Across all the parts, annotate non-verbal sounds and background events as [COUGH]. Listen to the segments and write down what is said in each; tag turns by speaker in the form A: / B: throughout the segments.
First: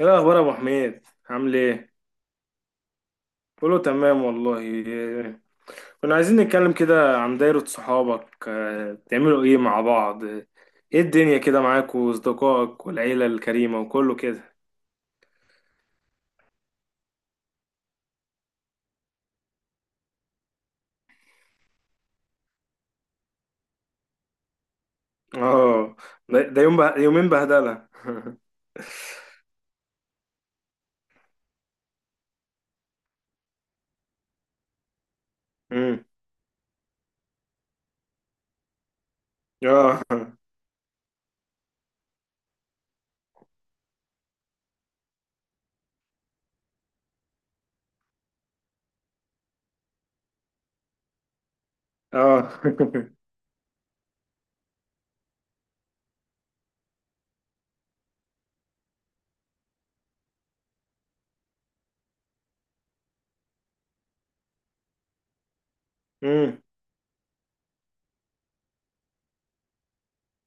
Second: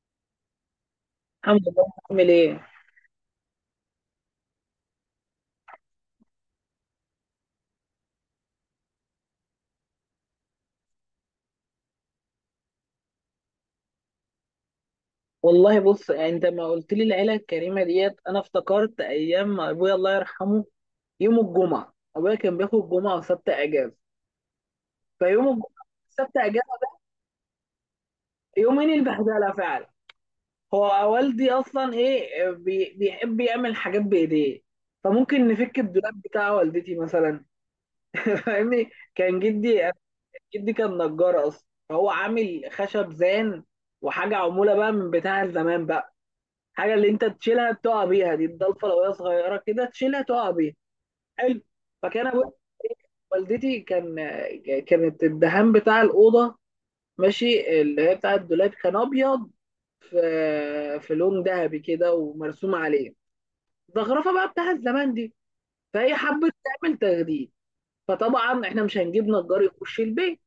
A: ايه الاخبار يا ابو حميد؟ عامل
B: الحمد لله.
A: ايه؟
B: عامل ايه؟
A: كله تمام والله. كنا عايزين نتكلم كده عن دايرة صحابك. بتعملوا ايه مع بعض؟ ايه الدنيا كده معاك واصدقائك والعيلة الكريمة وكله كده.
B: والله بص، يعني انت ما قلت لي العيله الكريمه ديت، انا افتكرت ايام ما ابويا الله يرحمه. يوم الجمعه ابويا كان بياخد جمعه وسبت اجازه، فيوم الجمعه
A: اه.
B: سبت
A: ده يوم
B: اجازه،
A: يومين بهدلة [LAUGHS]
B: يومين البهدله فعلا. هو والدي اصلا ايه بي بيحب يعمل حاجات بايديه، فممكن نفك
A: أمم،
B: الدولاب بتاع والدتي مثلا. [LAUGHS] فاهمني، كان جدي
A: اه.
B: جدي كان نجار اصلا، فهو عامل خشب زان، وحاجه عموله بقى من بتاع زمان بقى، حاجه اللي انت تشيلها تقع بيها. دي الضلفه لو هي صغيره كده تشيلها تقع بيها. حلو. فكان
A: اه.
B: ابويا، والدتي كانت الدهان بتاع الاوضه، ماشي، اللي هي بتاع الدولاب، كان ابيض، في في لون ذهبي كده ومرسوم عليه الزخرفه بقى بتاع الزمان دي. فهي
A: [LAUGHS]
B: حبت
A: أمم،
B: تعمل تجديد، فطبعا احنا مش هنجيب نجار يخش البيت.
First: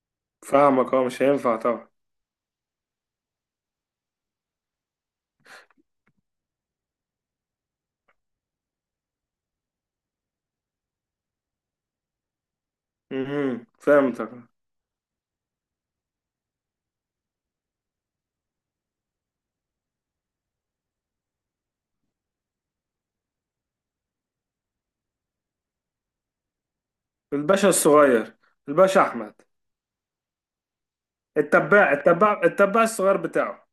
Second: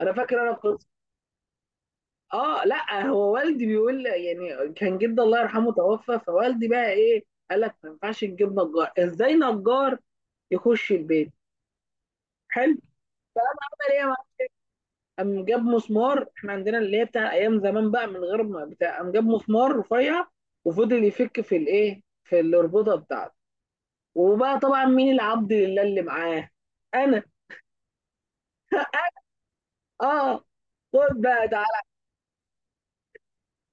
B: انا فاكر.
A: فاهمك، اه مش هينفع طبعا.
B: اه، لا هو والدي بيقول، يعني كان جدي الله يرحمه توفى، فوالدي بقى ايه، قال لك ما ينفعش نجيب نجار، ازاي نجار يخش البيت. حلو. فقام عمل ايه بقى؟
A: فهمتك.
B: قام جاب مسمار، احنا عندنا اللي هي بتاع ايام زمان بقى، من غير ما بتاع، قام جاب مسمار رفيع، وفضل يفك في الايه، في الاربطه بتاعته. وبقى طبعا مين العبد لله اللي معاه؟ انا.
A: الباشا الصغير، الباشا احمد.
B: اه، خد بقى.
A: التباع الصغير بتاعه.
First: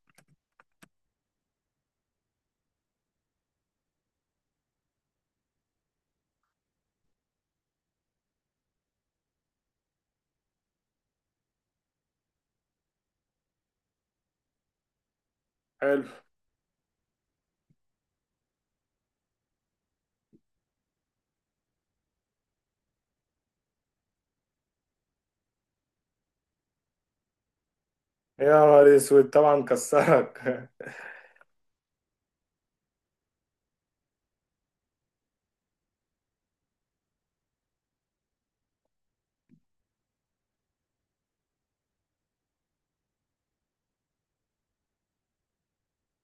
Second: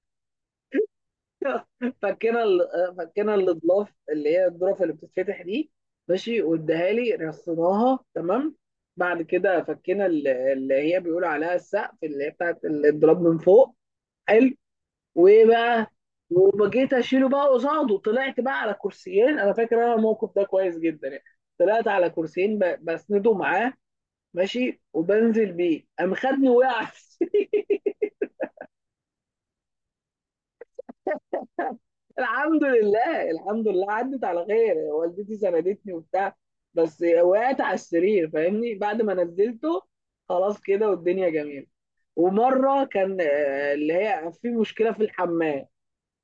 B: [LAUGHS] فكنا الاضلاف اللي هي الظرف اللي بتتفتح دي، ماشي، واداها لي، رصيناها تمام. بعد كده اللي هي بيقول عليها السقف، اللي هي بتاعت الضرب من فوق. حلو. وايه بقى؟
A: حلو.
B: وبجيت اشيله بقى قصاده، طلعت بقى على كرسيين، انا فاكر انا الموقف ده كويس جدا يعني. طلعت على كرسيين بسنده معاه، ماشي، وبنزل بيه، قام خدني وقعت
A: يا نهار اسود، طبعا كسرك.
B: الحمد لله، الحمد لله، عدت على خير. والدتي سندتني وبتاع، بس وقعت على السرير فاهمني بعد ما نزلته. خلاص كده، والدنيا جميلة. ومرة كان اللي هي في مشكلة في الحمام.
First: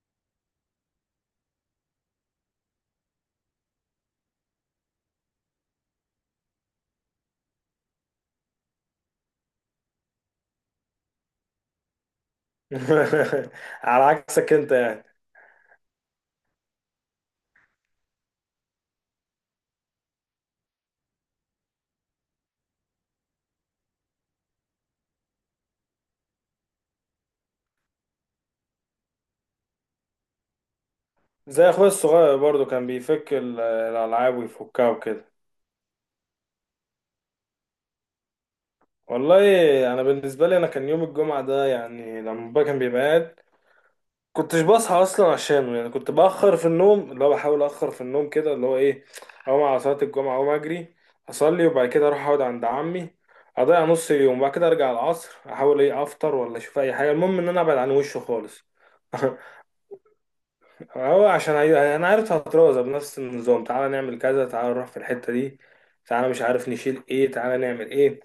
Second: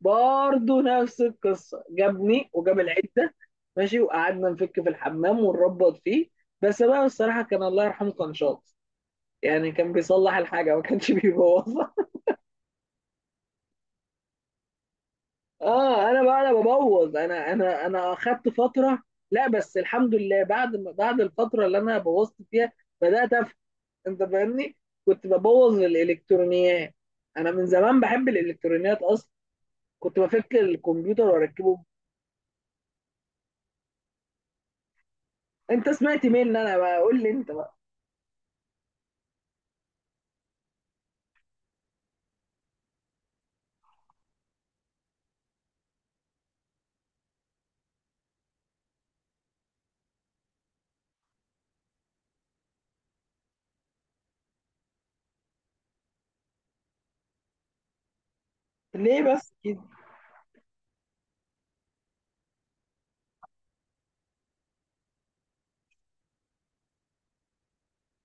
B: برضه نفس القصة، جابني وجاب العدة، ماشي، وقعدنا نفك في الحمام ونربط فيه. بس بقى الصراحة كان الله يرحمه كان شاطر، يعني كان بيصلح الحاجة، ما كانش [LAUGHS] بيبوظها.
A: [LAUGHS] على عكسك انت يعني.
B: اه، انا بقى انا ببوظ، انا انا اخدت فتره. لا بس الحمد لله، بعد ما بعد الفتره اللي انا بوظت فيها بدات افهم. انت فاهمني؟ كنت ببوظ الالكترونيات، انا من زمان بحب الالكترونيات اصلا، كنت بفك الكمبيوتر
A: زي
B: واركبه.
A: اخويا الصغير برضو كان بيفك الالعاب ويفكها وكده.
B: انت سمعت مين؟ انا بقى قول لي انت بقى.
A: والله انا بالنسبه لي انا، كان يوم الجمعه ده يعني لما بابا كان بيبقى قاعد كنتش بصحى اصلا عشانه، يعني كنت باخر في النوم، اللي هو بحاول اخر في النوم كده، اللي هو ايه، اقوم على صلاه الجمعه، اقوم اجري اصلي، وبعد كده اروح اقعد عند عمي، اضيع نص اليوم، بعد كده ارجع العصر احاول ايه افطر ولا اشوف اي حاجه، المهم ان انا ابعد عن وشه خالص.
B: ليه
A: [LAUGHS]
B: بس كده؟
A: هو عشان انا عارف هترازة بنفس النظام: تعالى نعمل كذا، تعالى نروح في الحتة دي، تعالى مش عارف نشيل ايه، تعالى نعمل ايه،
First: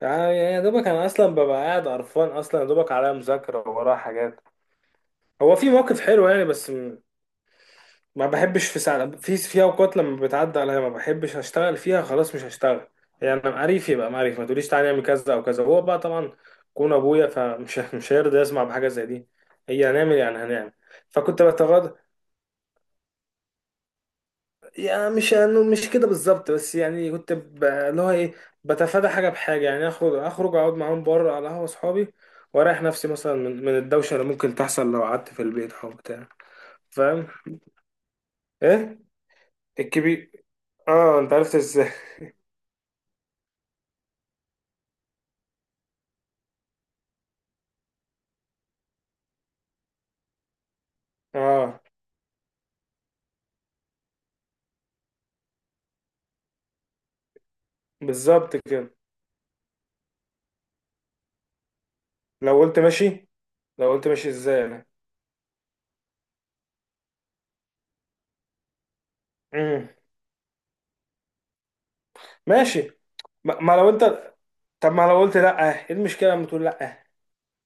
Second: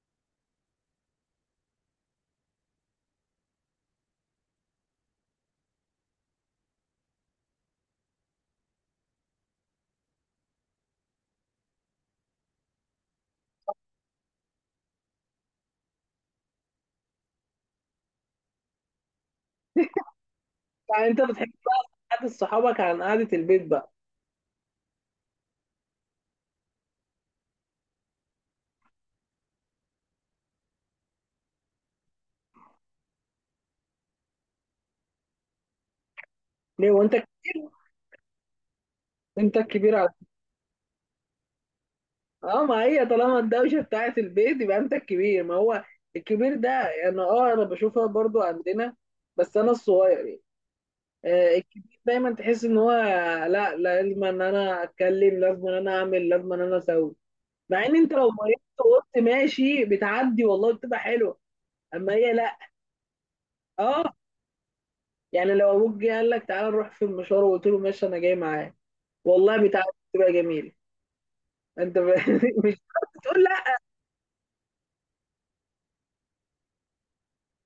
A: تعالى. يا دوبك انا اصلا ببقى قاعد قرفان، اصلا يا دوبك عليا مذاكرة ورايا حاجات. هو في موقف حلو يعني، بس ما بحبش، في ساعة، في اوقات لما بتعدي عليا ما بحبش اشتغل فيها، خلاص مش هشتغل يعني. انا معرف، يبقى معرف، ما تقوليش تعالى نعمل كذا او كذا. هو بقى طبعا كون ابويا، فمش [LAUGHS] مش هيرضى يسمع بحاجة زي دي. هي هنعمل إيه؟ يعني هنعمل.
B: يعني انت
A: فكنت
B: بتحب
A: بتغاضى.
B: قعده صحابك عن قعده البيت بقى؟
A: يعني مش انه مش كده بالظبط، بس يعني كنت اللي هو ايه، بتفادى حاجه بحاجه، يعني اخرج، اخرج اقعد معاهم بره على قهوه اصحابي واريح نفسي مثلا من, الدوشه اللي ممكن تحصل لو قعدت في البيت او بتاع.
B: ليه وانت
A: فاهم.
B: كبير؟
A: ايه.
B: انت الكبير؟
A: الكبير. اه انت عرفت ازاي؟
B: اه، ما هي طالما الدوشه بتاعت البيت، يبقى انت الكبير. ما هو الكبير ده يعني، اه انا بشوفها برضو عندنا، بس انا الصغير يعني.
A: [LAUGHS]
B: آه،
A: اه،
B: الكبير دايما تحس ان هو، لا لازم ان انا اتكلم، لازم ان انا اعمل، لازم ان انا اسوي. مع ان انت لو
A: بالظبط
B: مريت
A: كده.
B: وقلت ماشي، بتعدي والله، بتبقى حلوه. اما هي لا.
A: لو قلت ماشي، لو قلت
B: اه،
A: ماشي، ازاي انا؟
B: يعني لو ابوك جه قال لك تعالى نروح في المشوار، وقلت له ماشي انا جاي معاك، والله بتعدي،
A: امم.
B: بتبقى جميله. انت ب... [LAUGHS] مش
A: ماشي.
B: تقول.
A: ما لو انت، طب ما لو قلت لا، ايه المشكله لما تقول لا؟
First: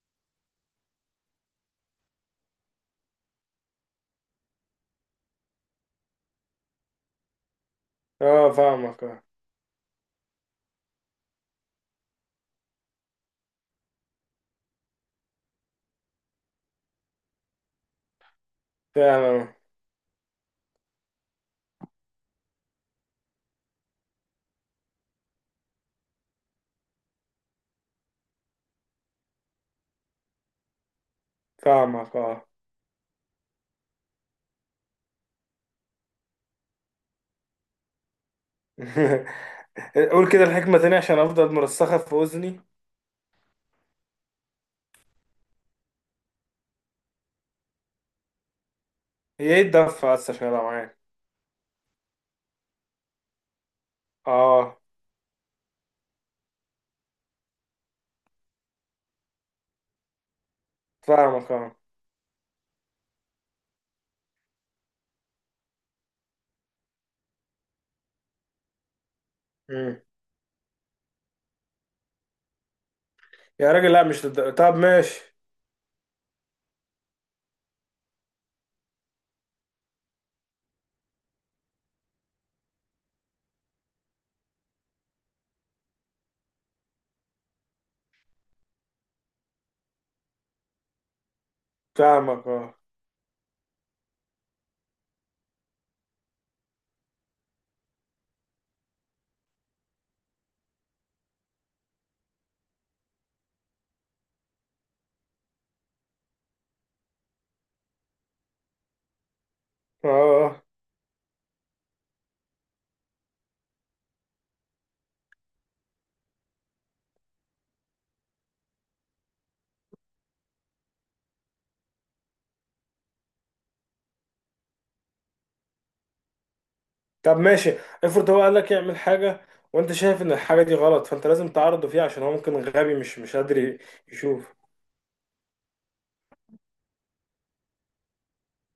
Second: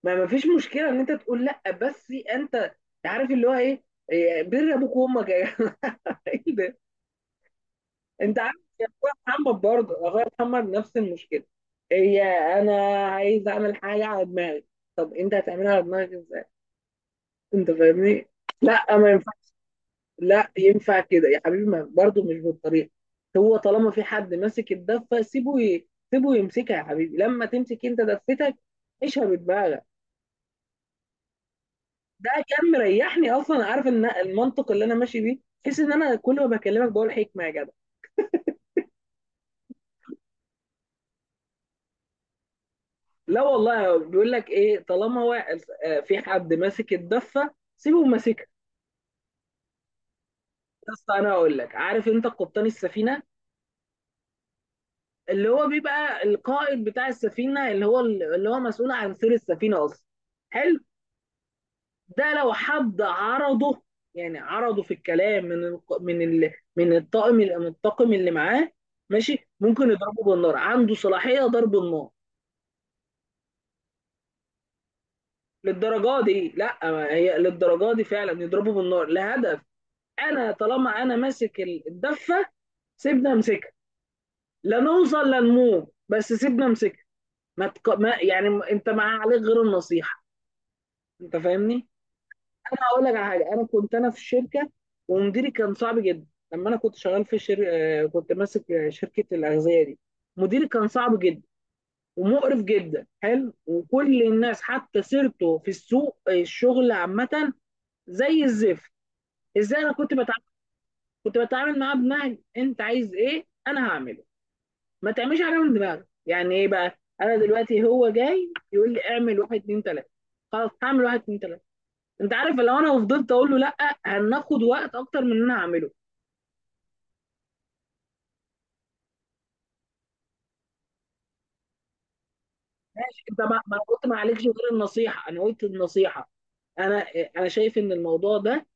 B: ما فيش مشكله ان انت تقول لا، بس انت عارف اللي هو ايه، إيه، بر ابوك وامك يا جماعه. [LAUGHS] ايه ده؟ انت
A: اه
B: عارف يا
A: فاهمك
B: اخويا
A: اه.
B: محمد، برضه اخويا محمد نفس المشكله. هي، انا عايز اعمل حاجه على دماغي. طب انت هتعملها على دماغك ازاي؟ انت فاهمني؟ لا ما ينفعش،
A: فاهم.
B: لا ينفع كده يا حبيبي، ما برضه مش بالطريقه. هو طالما في حد ماسك الدفه سيبه سيبه يمسكها، يا حبيبي لما تمسك انت دفتك عيشها بدماغك.
A: فاهمك
B: ده
A: اه.
B: كان مريحني اصلا، عارف ان المنطق اللي انا ماشي بيه، بحيث ان انا كل ما بكلمك بقول حكمه يا جدع.
A: [LAUGHS] قول كده الحكمة تاني عشان أفضل مرسخة في أذني.
B: لا والله، بيقول لك ايه، طالما هو في حد ماسك الدفه سيبه ماسكها.
A: هي إيه الدفة بس عشان أبقى معاك؟
B: بس انا اقول لك، عارف انت قبطان السفينه،
A: آه.
B: اللي هو بيبقى القائد بتاع السفينه، اللي هو مسؤول عن سير السفينه اصلا. حلو.
A: فاهمك آه.
B: ده لو حد عرضه، يعني عرضه في الكلام، من الطاقم اللي معاه، ماشي، ممكن
A: مم.
B: يضربه بالنار، عنده صلاحيه ضرب النار.
A: يا راجل لا، مش طب ماشي.
B: للدرجه دي؟ لا، ما هي للدرجه دي فعلا، يضربوا بالنار لهدف. انا طالما انا ماسك الدفه، سيبنا امسكها، لا نوصل لا نموت، بس سيبنا امسكها. ما, تق... ما يعني م- انت ما عليك غير النصيحه، انت فاهمني؟
A: فاهمك آه.
B: انا هقول لك على حاجه، انا كنت في الشركه ومديري كان صعب جدا. لما انا كنت شغال في شر... آه، كنت ماسك شركه الاغذيه دي، مديري كان صعب جدا ومقرف جدا. حلو. وكل الناس حتى سيرته في السوق الشغل عامه زي الزفت. ازاي انا
A: آه.
B: كنت بتعامل
A: آه.
B: كنت بتعامل معاه بنهج انت عايز ايه انا هعمله. ما تعملش حاجه من دماغك. يعني ايه بقى، انا دلوقتي هو جاي يقول لي اعمل واحد اتنين تلاته، خلاص هعمل واحد اتنين تلاته. انت عارف لو انا فضلت اقول له لا، هناخد وقت اكتر من اللي انا هعمله.
A: طب ماشي، افرض هو قالك يعمل حاجة وأنت شايف إن الحاجة دي غلط، فأنت لازم تعرضه فيها عشان هو ممكن غبي، مش
B: ماشي،
A: مش
B: انت
A: قادر
B: ما انا قلت ما عليكش
A: يشوف.
B: غير النصيحه، انا قلت النصيحه. انا انا شايف ان الموضوع ده،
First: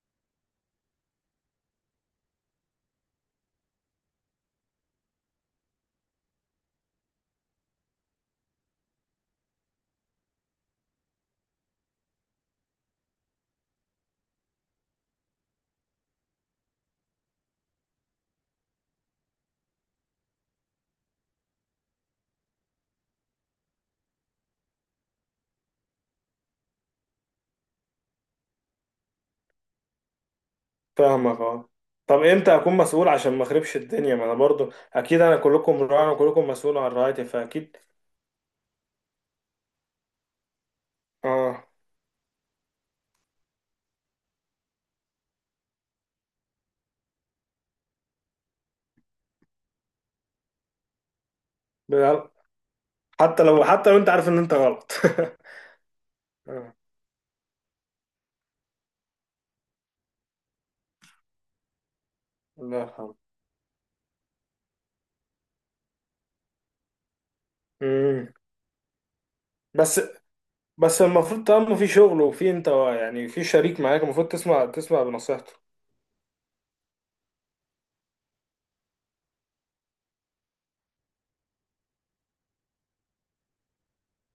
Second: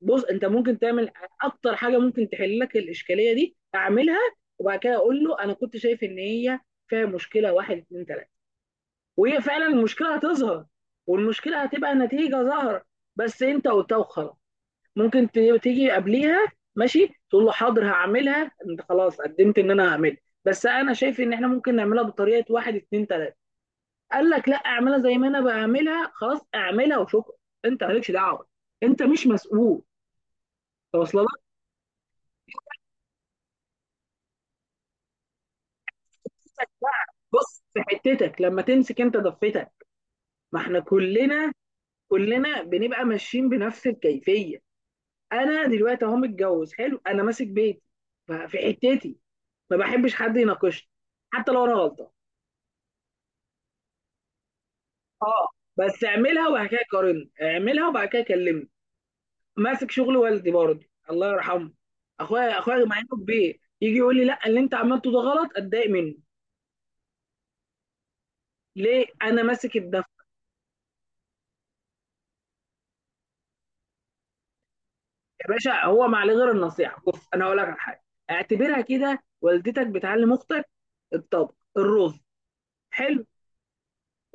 B: بص، انت ممكن تعمل اكتر حاجه ممكن تحل لك الاشكاليه دي، اعملها، وبعد كده اقول له انا كنت شايف ان هي فيها مشكله واحد اتنين تلاته. وهي فعلا المشكله هتظهر، والمشكله هتبقى نتيجه ظاهره، بس انت قلتها وخلاص. ممكن تيجي قبليها، ماشي، تقول له حاضر هعملها، انت خلاص قدمت ان انا هعملها، بس انا شايف ان احنا ممكن نعملها بطريقه واحد اتنين تلاته. قال لك لا اعملها زي ما انا بعملها، خلاص اعملها وشكرا، انت مالكش دعوه، انت مش مسؤول، توصل لك.
A: فاهمك آه. طب امتى اكون مسؤول عشان ما اخربش الدنيا؟ ما انا برضو اكيد، انا كلكم راعي وكلكم مسؤول عن رعايتي،
B: بص،
A: فاكيد.
B: في حتتك لما تمسك انت ضفتك، ما احنا كلنا
A: اه.
B: كلنا بنبقى ماشيين بنفس الكيفيه. انا دلوقتي اهو متجوز، حلو، انا ماسك بيتي، في حتتي ما بحبش حد يناقشني حتى لو انا غلطان.
A: بال- حتى لو، حتى لو انت عارف ان انت غلط.
B: اه، بس اعملها وبعد كده
A: [LAUGHS]
B: قارن، اعملها وبعد كده كلمني. ماسك شغل والدي برضه الله يرحمه. اخويا
A: الله
B: اخويا مع
A: يرحمه.
B: انه كبير يجي يقول لي لا، اللي انت عملته ده غلط، اتضايق منه.
A: امم.
B: ليه؟ انا ماسك
A: بس
B: الدفع.
A: بس المفروض طالما في شغل وفي انت، يعني في شريك معاك، المفروض تسمع، تسمع
B: يا
A: بنصيحته.
B: باشا، هو ما عليه غير النصيحه. بص انا هقول لك على حاجه، اعتبرها كده، والدتك بتعلم اختك الطبخ، الرز، حلو،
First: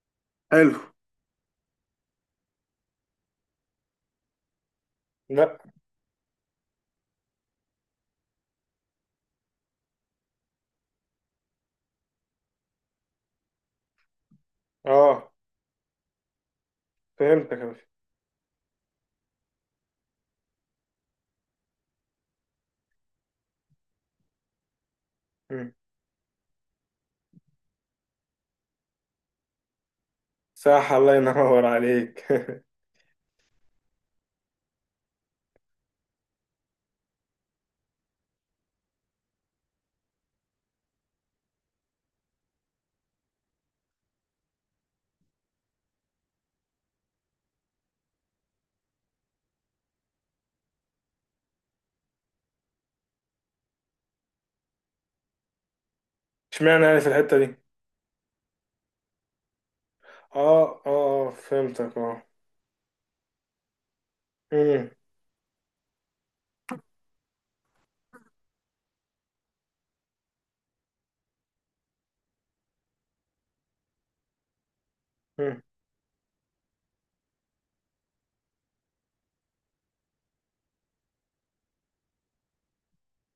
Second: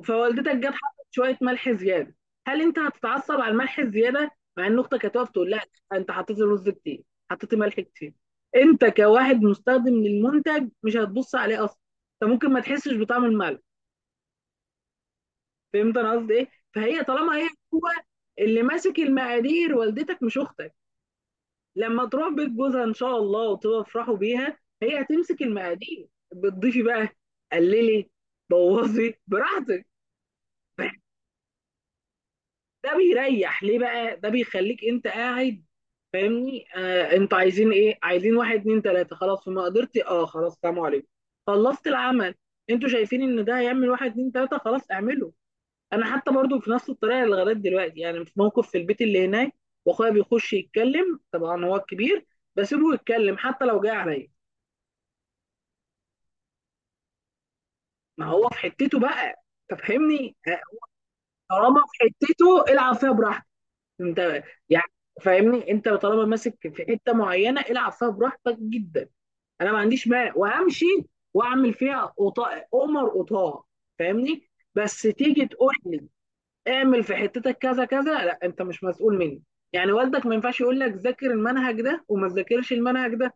B: فوالدتك جت
A: حلو.
B: حطت شويه ملح زياده. هل انت هتتعصب على الملح الزياده؟ مع ان اختك هتقف تقول
A: لا.
B: لك انت حطيت الرز كتير، حطيت ملح كتير. انت كواحد مستخدم للمنتج مش هتبص عليه اصلا، انت ممكن ما تحسش بطعم الملح.
A: اه
B: فهمت انا قصدي ايه؟ فهي طالما هي،
A: فهمتك يا
B: هو
A: باشا.
B: اللي ماسك المقادير، والدتك مش اختك. لما تروح بيت جوزها ان شاء الله وتفرحوا بيها، هي هتمسك
A: مم.
B: المقادير، بتضيفي بقى، قللي، بوظي براحتك.
A: صح، الله ينور عليك. [LAUGHS]
B: ده بيريح ليه بقى؟ ده بيخليك انت قاعد فاهمني، آه، انتوا عايزين ايه؟ عايزين واحد اتنين تلاته، خلاص، فما قدرت، اه خلاص، سلام عليكم، خلصت العمل. انتوا شايفين ان ده هيعمل واحد اتنين تلاته؟ خلاص اعمله. انا حتى برضو في نفس الطريقه اللي لغايه دلوقتي، يعني في موقف في البيت اللي هناك، واخويا بيخش يتكلم، طبعا هو الكبير، بسيبه يتكلم حتى لو جاي عليا.
A: اشمعنى يعني في الحتة دي؟
B: ما هو في حتته بقى، تفهمني
A: اه.
B: آه،
A: اه.
B: طالما في
A: فهمتك اه.
B: حتته العب فيها براحتك انت،
A: مم.
B: يعني فاهمني، انت طالما ماسك في حته معينه العب فيها براحتك جدا، انا ما عنديش مانع، وامشي واعمل فيها قطاع قمر قطاع، فاهمني. بس تيجي
A: مم.
B: تقول لي اعمل في حتتك كذا كذا، لا، انت مش مسؤول مني. يعني والدك ما ينفعش يقول لك ذاكر المنهج ده وما تذاكرش المنهج ده،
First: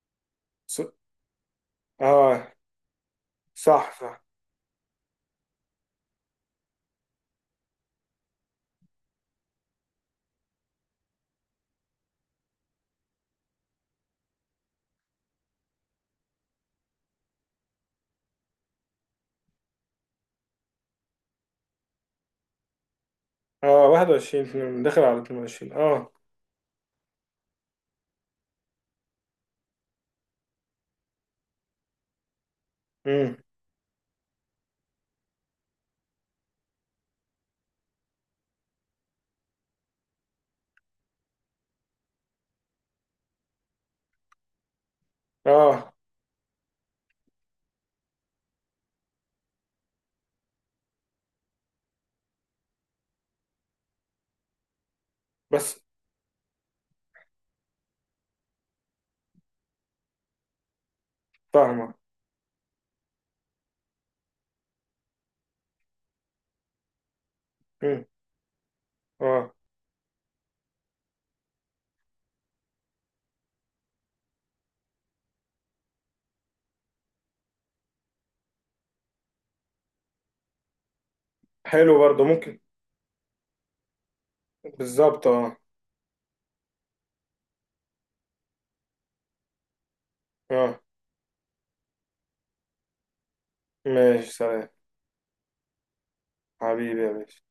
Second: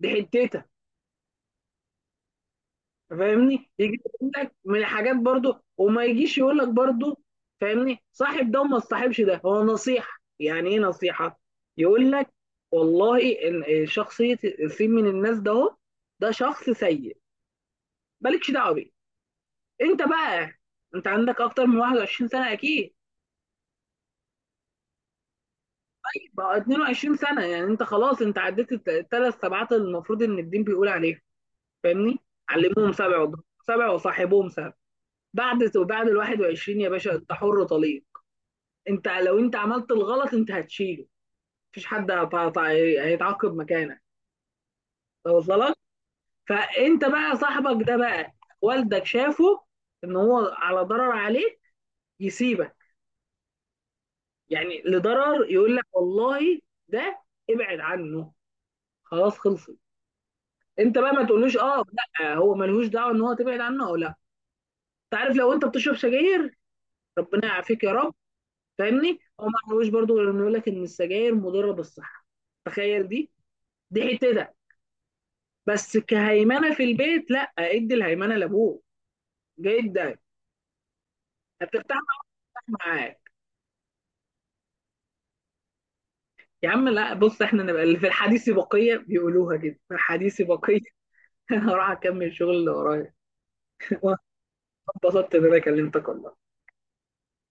B: دي حتتك،
A: ص... اه.
B: فاهمني، يجي
A: صح صح.
B: يقول لك من الحاجات برضو، وما يجيش يقول لك برضو فاهمني صاحب ده وما تصاحبش ده. هو نصيحة، يعني ايه نصيحة؟ يقول لك والله شخصية السين من الناس ده، هو ده شخص سيء، مالكش دعوة بيه. انت بقى، انت عندك اكتر من 21 سنة اكيد،
A: اه، 21، اتنين، داخل على 22 اه.
B: بقى 22 سنة، يعني انت خلاص، انت عديت الثلاث سبعات اللي المفروض ان الدين بيقول عليهم، فاهمني، علموهم سبع،
A: مم.
B: وضربوهم سبع، وصاحبهم سبع. بعد ال 21 يا باشا انت حر طليق، انت لو انت عملت الغلط انت هتشيله، مفيش حد هيتعاقب مكانك، واصل لك.
A: اه.
B: فانت بقى، صاحبك ده بقى، والدك شافه ان هو على ضرر عليك، يسيبك، يعني لضرر، يقول
A: بس.
B: لك والله ده ابعد عنه، خلاص خلصت، انت بقى ما تقولوش اه،
A: فاهمة.
B: لا، هو ملهوش دعوه ان هو تبعد عنه او لا. تعرف، لو انت بتشرب سجاير، ربنا يعافيك يا
A: مم.
B: رب، فاهمني، هو
A: اه.
B: ما عملوش برضه غير انه يقول لك ان السجاير مضره بالصحه. تخيل، دي حتتك، بس كهيمنه في البيت لا، ادي الهيمنه لابوك، جدا
A: حلو
B: هترتاح
A: برضو ممكن.
B: معاه.
A: بالظبط اه.
B: يا عم لا، بص، احنا نبقى اللي في الحديث بقيه، بيقولوها كده في الحديث بقيه.
A: اه
B: [LAUGHS] انا هروح اكمل شغل اللي ورايا. [LAUGHS] وانا
A: ماشي سلام.
B: اتبسطت ان انا كلمتك والله.
A: حبيبي يا باشا.